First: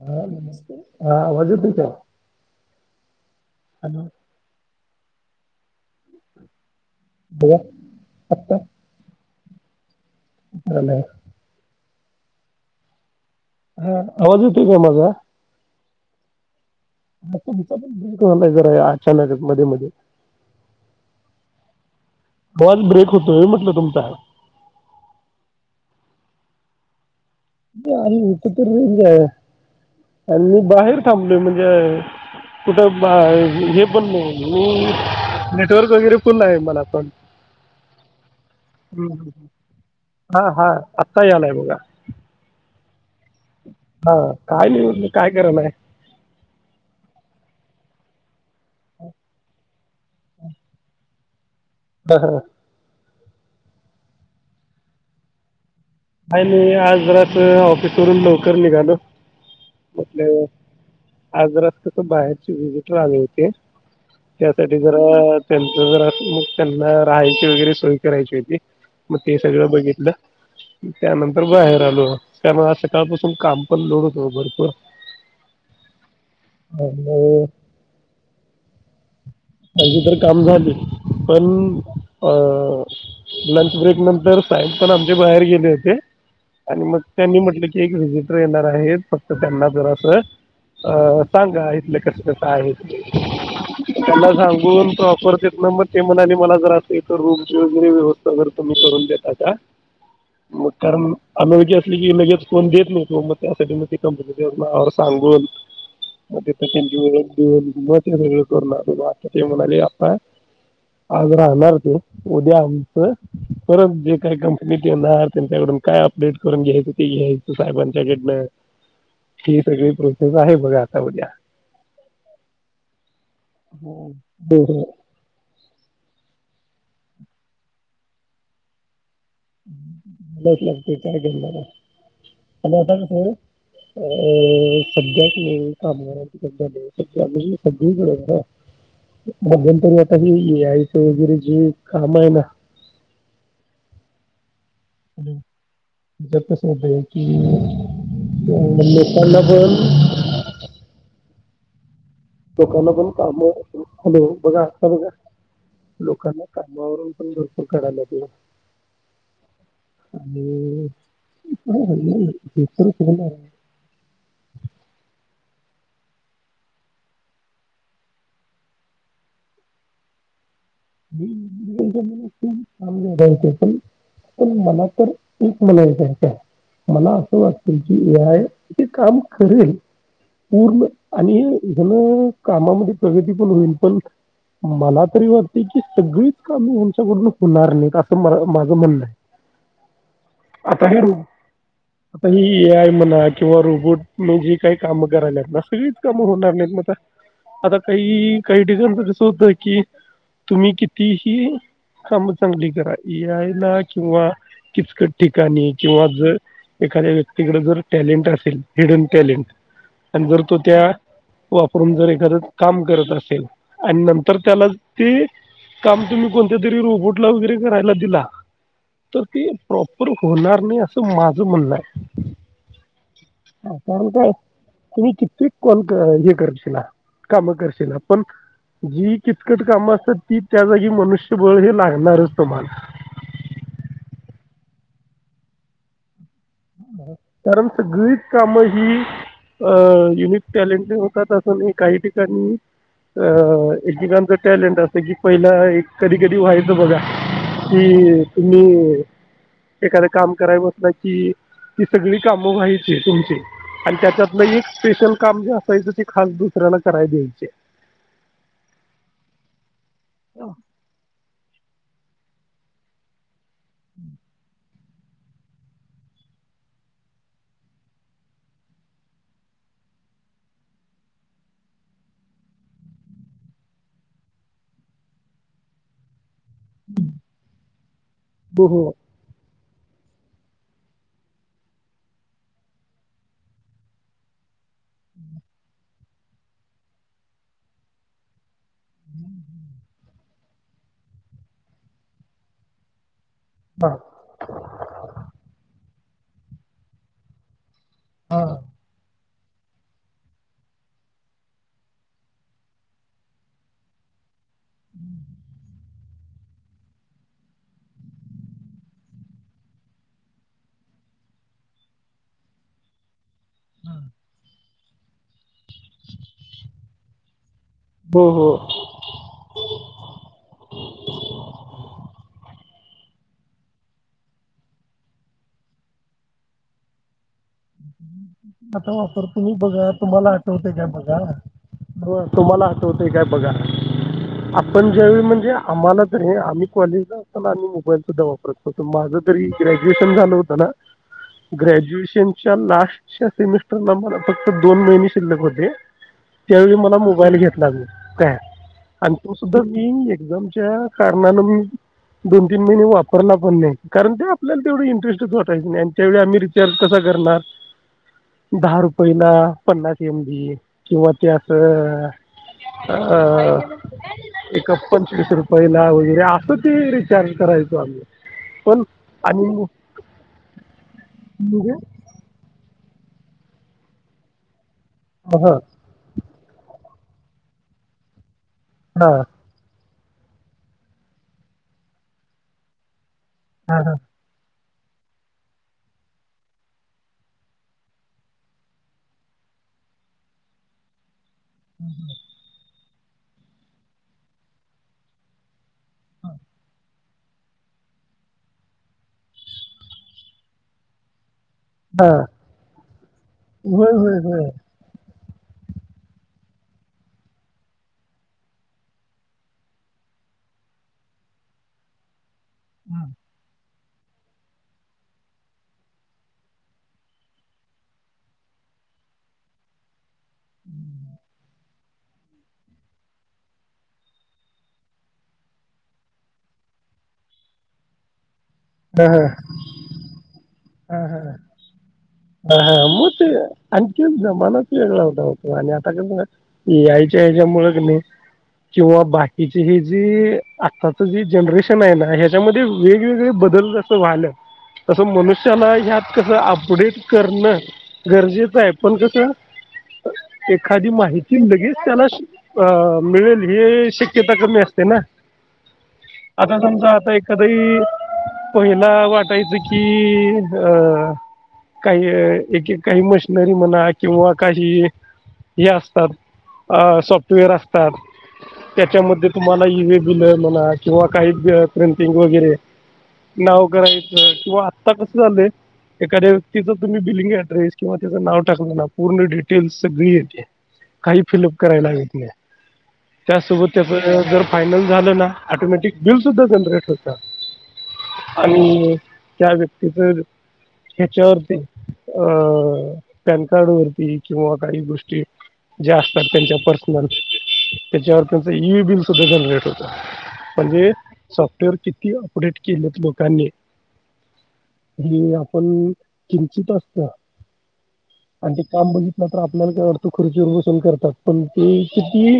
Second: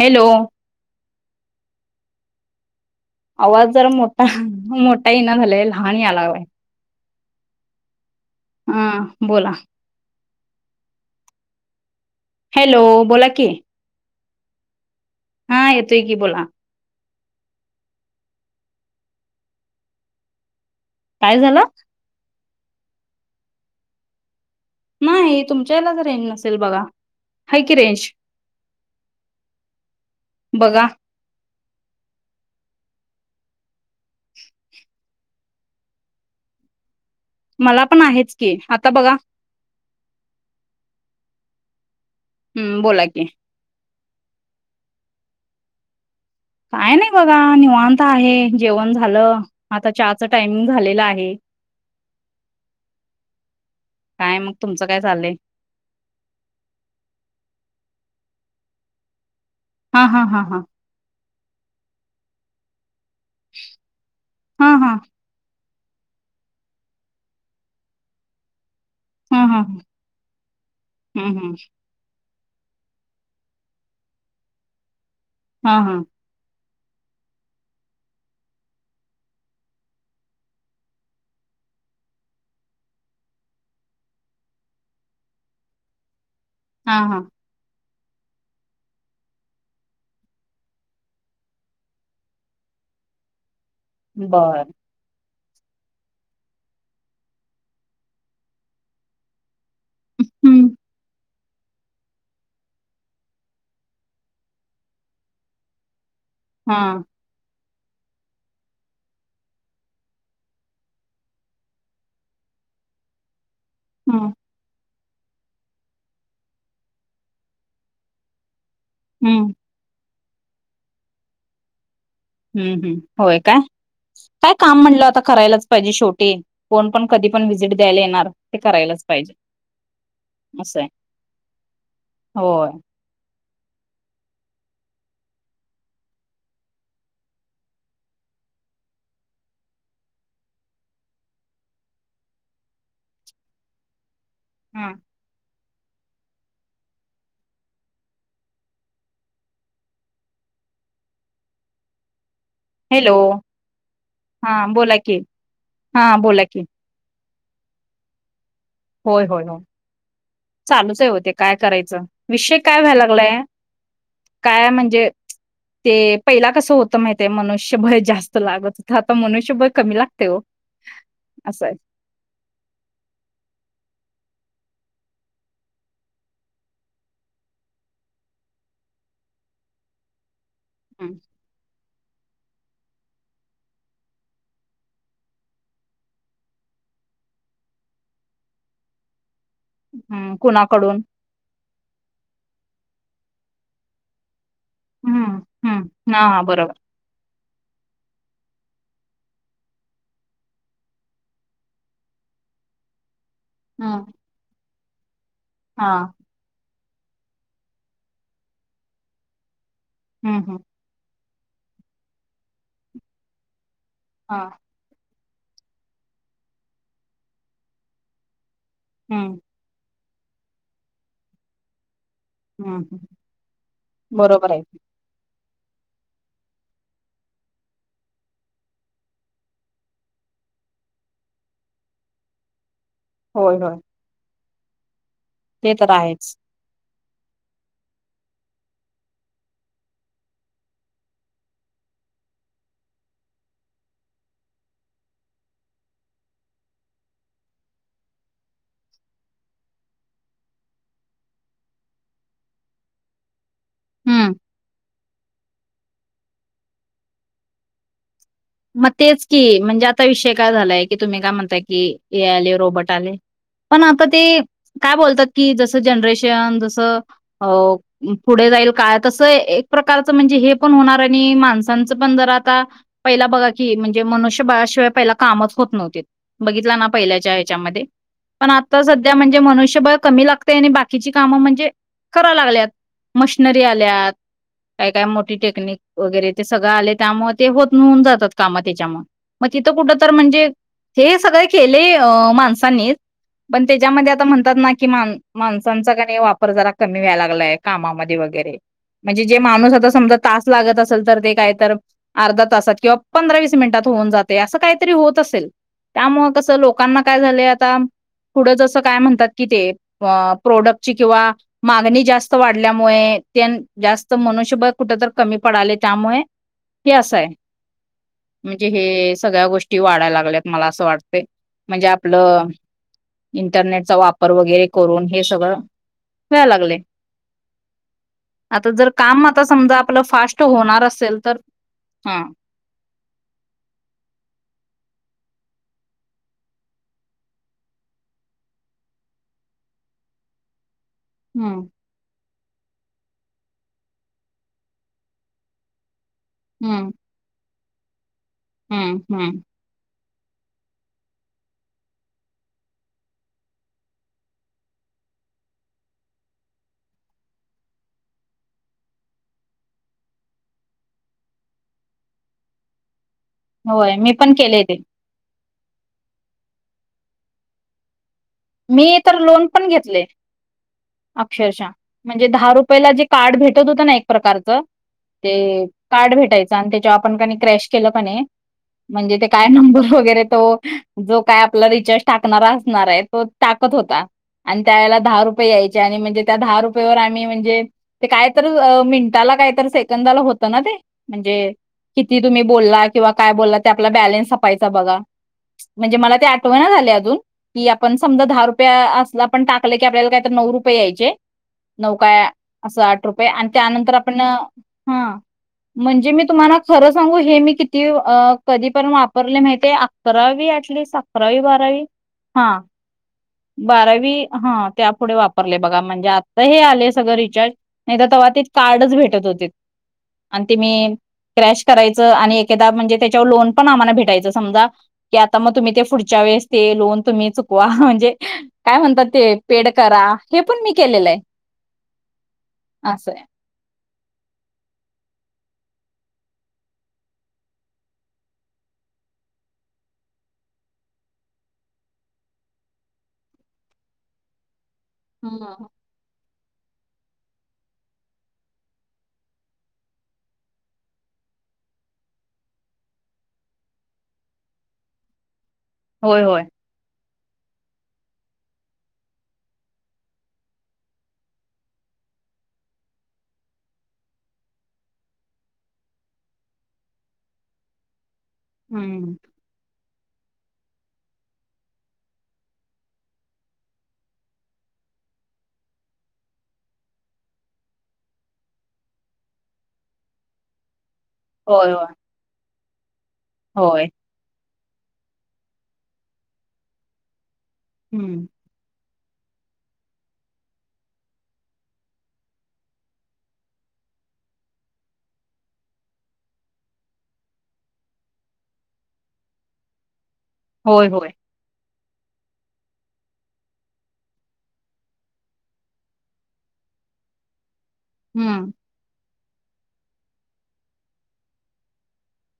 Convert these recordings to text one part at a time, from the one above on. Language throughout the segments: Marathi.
हॅलो ह न हा आवाज येतूय का आवाज जर हॅलो मोठा मोठा ईना झाला लहान याय लागलाय. बघा आत्ता? बोला. झालंय. हॅलो, बोला की. हा आवाज येतोय का माझा? हा येतोय की बोला. तुमचा पण [unintelligible] जरा अचानकच मध्ये मध्ये. काय झालं? कॉल ब्रेक होतोय म्हटलं तुमचा. नाही तुमच्या यालाच रेंज नसेल बघा. हाय की आ रेंज इथ तर रेंज आहे आणि मी बघा बाहेर थांबलोय. म्हणजे कुठं हे पण नाही नेटवर्क वगैरे फुल आहे मला पण. मला पण आहेच की आता बघा हा, हा आता यालाय बघ. हम्म बोला की हा काय नई म्हंटल काय करालाय? काय नाही बघा निवांत आहे. जेवण झालं आता चहाच टायमिंग झालेलं आहे. हा, हा. काय मग तुमचं काय चाललंय? काही नाही आज जरासं ऑफिसवरून लवकर निघालो. हा, हा, म्हटलं हा, हा. आज जरा कसं बाहेरचे विजिटर आले होते. हा त्यासाठी हा जरा त्यांच जरा मग त्यांना राहायची वगैरे सोय करायची होती. मग ते हा हा सगळं बघितलं हम्म त्यानंतर हम्म बाहेर आलो. त्यामुळे आज सकाळपासून काम पण लोड होत ओ भरपूर. हा, हा. [unintelligible] माझी तर काम झाली, पण अ लंच ब्रेकनंतर साहेब पण आमचे बाहेर गेले होते आणि हा मग हा त्यांनी म्हंटले की एक व्हिजिटर येणार आहेत. फक्त त्यांना जरासं अ सांगा इथले कसं कसं आहे ते. त्यांना बर सांगून प्रॉपर ना मग ते म्हणाले मला जर असं इथ रूम वगैरे व्यवस्था जरा तुम्ही करून देता का? हम्म मग कारण अनोळखी असली की लगेच कोन देत नाही रूम. मग त्यासाठी मग ती कंपनीच नाव वगैरे सांगून मग तिथे हा त्यांची [unintelligible] मग ते सगळं करून आलो. मग आता ते म्हणाले आता आज राहणार ते उद्या आमचं परत जे हम्म काय कंपनीत येणार त्यांच्याकडून काय अपडेट करून घ्यायचं ते घ्यायचं साहेबांच्याकडनं. हम्म ही सगळी प्रोसेस आहे बघा आता उद्या हम्म, हम्म. होय काय? हो काय काम हो म्हणल्यावर आता करायलाच पाहिजे शेवटी. कोण पण कधी पण व्हिजिट द्यायला येणार ते करायलाच पाहिजे करावेच असं आहे लागते काय करणार होय आणि आता कसं अ सध्या की नाही कामगाराची [unintelligible] सगळीकडे बघा मध्यंतरी आता हे ए आयच वगैरे जे काम आहे ना [inaudible] हा. याच्यात कसं होतंय की अ लोकांना पण ह [inaudible] लोकांना पण हॅलो काम हॅलो बघा हा असा हे बोला बघा की हा लोकांना बोला की कामावरून पण भरपूर कढायला लागले होय हो हो चालूच आहे होते काय हो, करायचं नाही, विषय हे काय तर व्हायला होणार लागलाय आहे काय म्हणजे [inaudible] ते पहिला कसं होतं माहितय आहे मनुष्यबळ जास्त लागत हो आता मनुष्यबळ कमी लागते ओ मम पण पण मला तर एक मला म्हणायचं काय मला असं वाटतय की एआय इथे काम करेल पूर्ण हम्म, आणि हेणं कामामध्ये प्रगती पण होईल पण मला तरी वाट सगळीच काम आच्याकडून होणार नाहीत असं माझं म्हणणंय हम्म, आता ह कुणाकडून रू आता ही म्हणा किंवा रोबोट म्हणजे काही कामं हम्म करायलात ना सगळीच हम्म हा कामं हा होणार बरोबर नाहीत मग आ आता काही काही ठिकाण असं होतं की तुम्ही कितीही काम चांगली करा एआयला हम्म किंवा किचकट ठिकाणी हा किंवा झ एखाद्या व्यक्तीकडे जर टॅलेंट असेल हिडन टॅलेंट आणि हम्म जर हम्म तो त्या वापरून जर एखादं काम करत असेल आणि नंतर हा त्याला काम तुम्ही कोणत्या तरी रोबोटला वैैगरे कराय दिला तर हम्म ते प्रोप होणार नाही असं माझं म्हणणं आहे हम्म पण का बरोबर आहे तुम्ही किती कोण हे करशिला काम करशिला पण जी किचकट काम असत ती त्या जागी मनुष्यबळ हे लागणारच तुमाला होय होय ते तर आहेच कारण सगळीच काम ही अं युनिक टॅलेंट होतात असं नाही काही ठिकाणी अ एकेकांच टॅलेंट असत कि पहिला कधी कधी व्हायचं बघा कि तुम्ही एखादं काम कराय बसला कि ती सगळी कामं व्हायची तुमची आणि हं. त्याच्यात एक स्पेशल काम जे असायचं ते खाल दुसऱ्याला कराय द्यायचे मग तेच की म्हणजे आता विषय काय झालाय की तुम्ही काय म्हणताय कि हे आले रोबोट आले पण आता ते काय बोलतात की जसं जनरेशन अं जसं पुढे जाईल काय तसं एक प्रकारच म्हणजे हे पण होणार आणि माणसांचं पण जरा आता पहिला बघा की म्हणजे मनुष्यबळाशिवाय पहि कामच होत नव्हतीत बघितला ना पहिल्याच्या ह्याच्यामध्ये पण हो आता हो सध्या म्हणजे मनुष्य बळ कमी लागतय आणि बाकीची काम म्हणजे कराय लागल्यात मशनरी आल्यात काय काय मोठी टेक्निक वगैरे ते सगळं आले त्यामुळे ते होत वुुन जातात काम त्याच्यामुळं म तिथं कुटतर म्ह हे सगळे केलेय माणसांनीच पण हा त्याच्यामध्ये आता म्हणतात ना की मा माणसांचा कनाय वापर जरा कमी व्हायला लागलाय कामामध्ये वगैरे म्हणजे जे माणूस आता समजा तास लागत असेल तर ते काय तर अर्धा तासात किंवा पंधरा विस मिनिटात होऊन जातय असं काहीतरी होत असेल त्यामुळं कसं लोकांना काय झालंय आता पुढं जसं काय म्हणतात की ते अं प्रोडक्टची किंवा मागणी जास्त वाढल्यामुळे तेेन जास्त मनुष्यबळ कुठं तर कमी पडलाय त्यामुळे हे असंय ब म्हणजे हे सगळ्या गोष्टी वाढायला लागल्यात मला असं वाटत म्हणजे आपलं इंटरनेटचा वापर वगैरे करून हे सगळं व्हाया लागलय आता वापर आता तुम्ही समजा बघा आपलं तुम्हाला फास्ट आठवते होणार काय बघा असेल तर हा तुम्हाला आटवत काय बघा आपण ज्यावेळी म्हण णे आम्हाला ज हे आम्ही कॉलेजला असताना मोबाईल सुद्धा वापरत होतो. माझं जरी ग्रॅज्युएशन झाल. होताना हम्म ग्रॅज्युएशनच्या लास्टच्या सेमिस्टरला मला फक्त दोन महिने शिल्लक होते. त्यावेळी हम्म मला मोबाईल घेतला मी, काय हम्म आणि तो हम्म सुद्धा मी झमच्या कारणानं मी दोन तीन महिने वापरला पण नाही, कारण ते आपल्याला तेवढं इंटरेटच वाटायच नाही, आणि त्याळी आम्ही रिचार् कसा करणार दहा रुपयला पन्नास एम बी, किंवा ते असं अ होय मी पण केले एक ते पंचवीस रुपये पैला वगैरे असं ते रिचार्ज करायचो आमी. मी तर लोन पण घेतले अक्षरश. म्हणजे म्हणजे दहा रुपयला जे कार्ड भेटत होतं ना एक प्रकारचं हा ते कार्ड भेटायचं, आणि त्याच्या क्रश केलं पणे, हा म्हणजे ते काय नंबर वगैर जो काय आपला रिचार्ज टाकणार असणार आहे तो टाकत हा हा होता. आणि त्यावेेळेला दहा रुपये यायचे, आणि म्हणजे त्या दहा रुपयेवर आम्ही म्हणजे ते काय तर मिनटाला काय कात सेकंदाला होत ना ते. म्हणजे किती तुम्ही बोलला, किंवा काय बोलला ते आपला बॅलन्सपायचा बघा. म्हणजे मला ते आठवना झाले अजून की आपण समजा दहा रुप असला पण टाकलं की आपल्याला काय तर नऊ रुपये यायचे. नौका हा. असं आठ रुपये आणि, होय त्यानंतर होय आपण होय हा म्हणजे मी तुम्हाला खर सांगू, हे मी किती कधी पर्य वापर मा अकरा ऍटलीस्ट अकरावी बारावी हा बारावी हा त्या पुुढे वापरले बघा म्हणजे, आता हे आले सगळं रिचार्ज नाही तर तेव्हा ते कार्डच भेटत होते आणि ते मी क्रॅश करायचं आणि एखादा म्हणजे, त्याच्यावर लोन पण आम्हाला भेटायचं समजा की आता मग तुम्ही ते पुढच्या लोन तुम्ही चुकवा म्हणजे काय म्हणतात, हा, हा, ते पेड करा हे पण हा केलेलं आहे हा हा हा म असं आहे. ते. आणखी जमानाच वेगळा होता हो तो. आणि आता कस ए आय च्या याच्या मुळं नाही. किंवा बाकीचे हे जे आताच जे जनरेशन आहे ना, ह्याच्यामध्ये वेगवेगळे बदल जस व्हायल तास हं. मनुष्याला ह कस अपडेट करणं गरजेचं आहे, पण कसं एखादी माहिती लगेच त्याला अ मिळेल हे शक्यता कमी असते. तेना्हा होय, होय. आता समजा आता एखाद पहिला वाटायचं कि अ काही एक काही मशनरी म्हणा, किंवा काही हे असतात, सॉफ्टवेअर असतात, हं. त्याच्यामध्ये तुम्हाला इ व पिलर म्हणा किंवा काही प्रिंटिंग वगैरे नाव करायचं किंवा आत्ता कसं झालंय. एखाद्या व्यक्तीच तुम्ही बिलिंग ऍड्रेस किंवा त्याचं नाव टाकला ना पूर्ण डिटेल्स सगळी येती काही फिलअप होय, होय. करायलागेत नाही. त्यासोबत त्या होय. जर फायनल झालं ना, ऑटोमॅटिक बिल सुद्धा जनरेट होतं. हं. आणि त्या व्यक्ती तर ह्याच्यावरती अ पॅन कार्ड वरती किंवा काही गोष्टी जे असतात त्यांच्या पर्सनल त्याच्यावर त्यांच ईई बिल सुद्धा जनरेट होत. होय, म्हणजे होय. सॉफ्टवेअर किती अपडेट केलेत लोकांनी हे आपण किंचित असत, हम्म. आणि ते काम बघित न तर आपल्याला काय वाटतं खुर्चीवरर वसून करतात पण ते किती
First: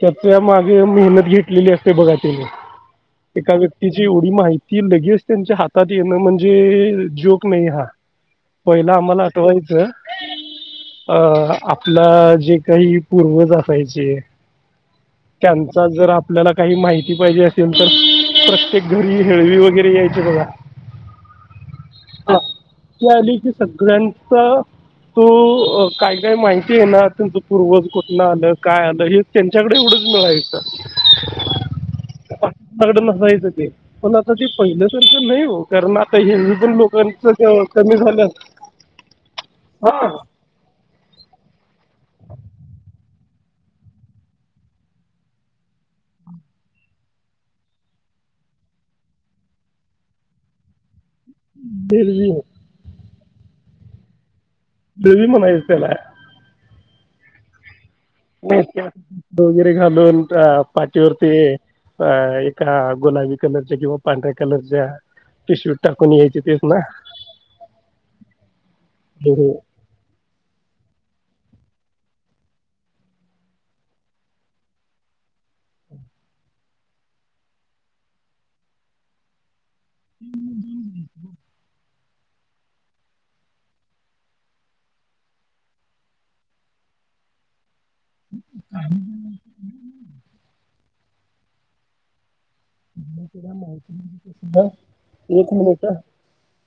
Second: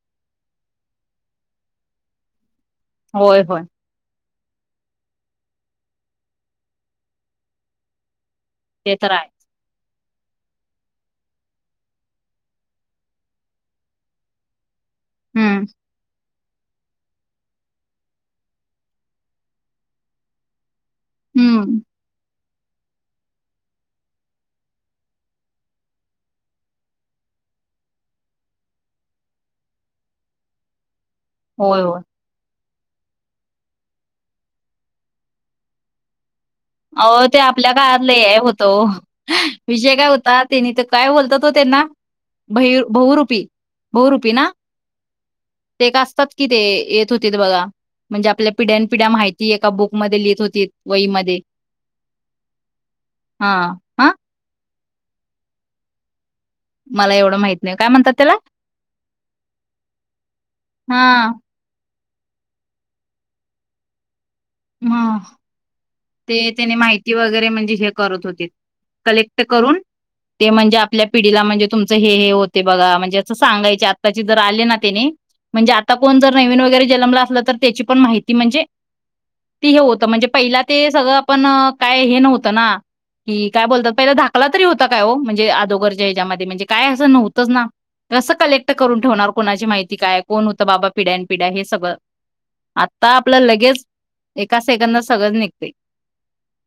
त्याच्या मागे मेहनत घेतलेली असते बघा त्यांनी होय, एका होय. व्यक्तीची एवढी माहिती लगेच त्यांच्या हातात येणं म्हण म्हणे जोक नाही हा पहिला ते तर आम्हाला आहे. आठवायचं अ आपला जे काही पूर्वज असायचे हम्म. त्यांचा जर आप आपल्याला काही माहिती पाहिजे असेल तर प्रत्येक घरी हेळवी वगैरे यायची बघा हम्म हा त आली की सगळ्यांच तो काय काय माहिती आहे ना तुमच पूर्वज कोुठन आलं काय आलं हे त्यांच्याकडे एवढं कळायच होय होय ड नसाायचं ते पण आता ते पहिलं सारखं नाही हो कारण आता हे अ ते आपल्या काळात हे होतो विषय हा काय होता त्यांनी ते काय बोलतात हो त्यांना बहुरूपी बहुरूपी ना ते असतात कि ते येत होते बघा म्हणजे आपल्या पिढ्यान पिढ्या माहिती एका बुकमध्ये लिहित होती वईमध्ये बर हा हा देवी म्हणायचं त्याला मला एवढं माहित नाही काय म्हणतात त्याला? वगैरे घालून अ हां. पाठीवरती अ एका गुलाबी कलरच्या किंवा पांढऱ्या कलरच्या हां. पिशवी टाक ते त्याने माहिती वगैरे म्हणजे हे करत होतीत हे- कलेक्ट हे. करून ते म्हणजे आपल्या पिढीला म्हणजे तुमचं हे हे होते बघा म्हणजे असं सांगायचे आत्ताचे जर आले ना त्यानी म्हणजे आता कोण जर नवीन वगैरे जन्मला असलं तर त्याची पण माहिती म्हणजे [unintelligible] ती हे होतं म्हणजे पहिला पण काय हे नव्हतं ना कि काय बोलतात पहिला धाकला तरी होता काय हो म्हणजे आदोगरच्या ह्याच्यामध्ये म्हणजे काय असं नव्हतंच ना कसं कलेक्ट करून ठेवणार कोणाची माहिती काय कोण होतं बाबा पिड्यान पिढ्या हे सगळं आता आपलं तुला लगेच माहिती नसेल एका ना? सेकंदला सगळं निघ [inaudible]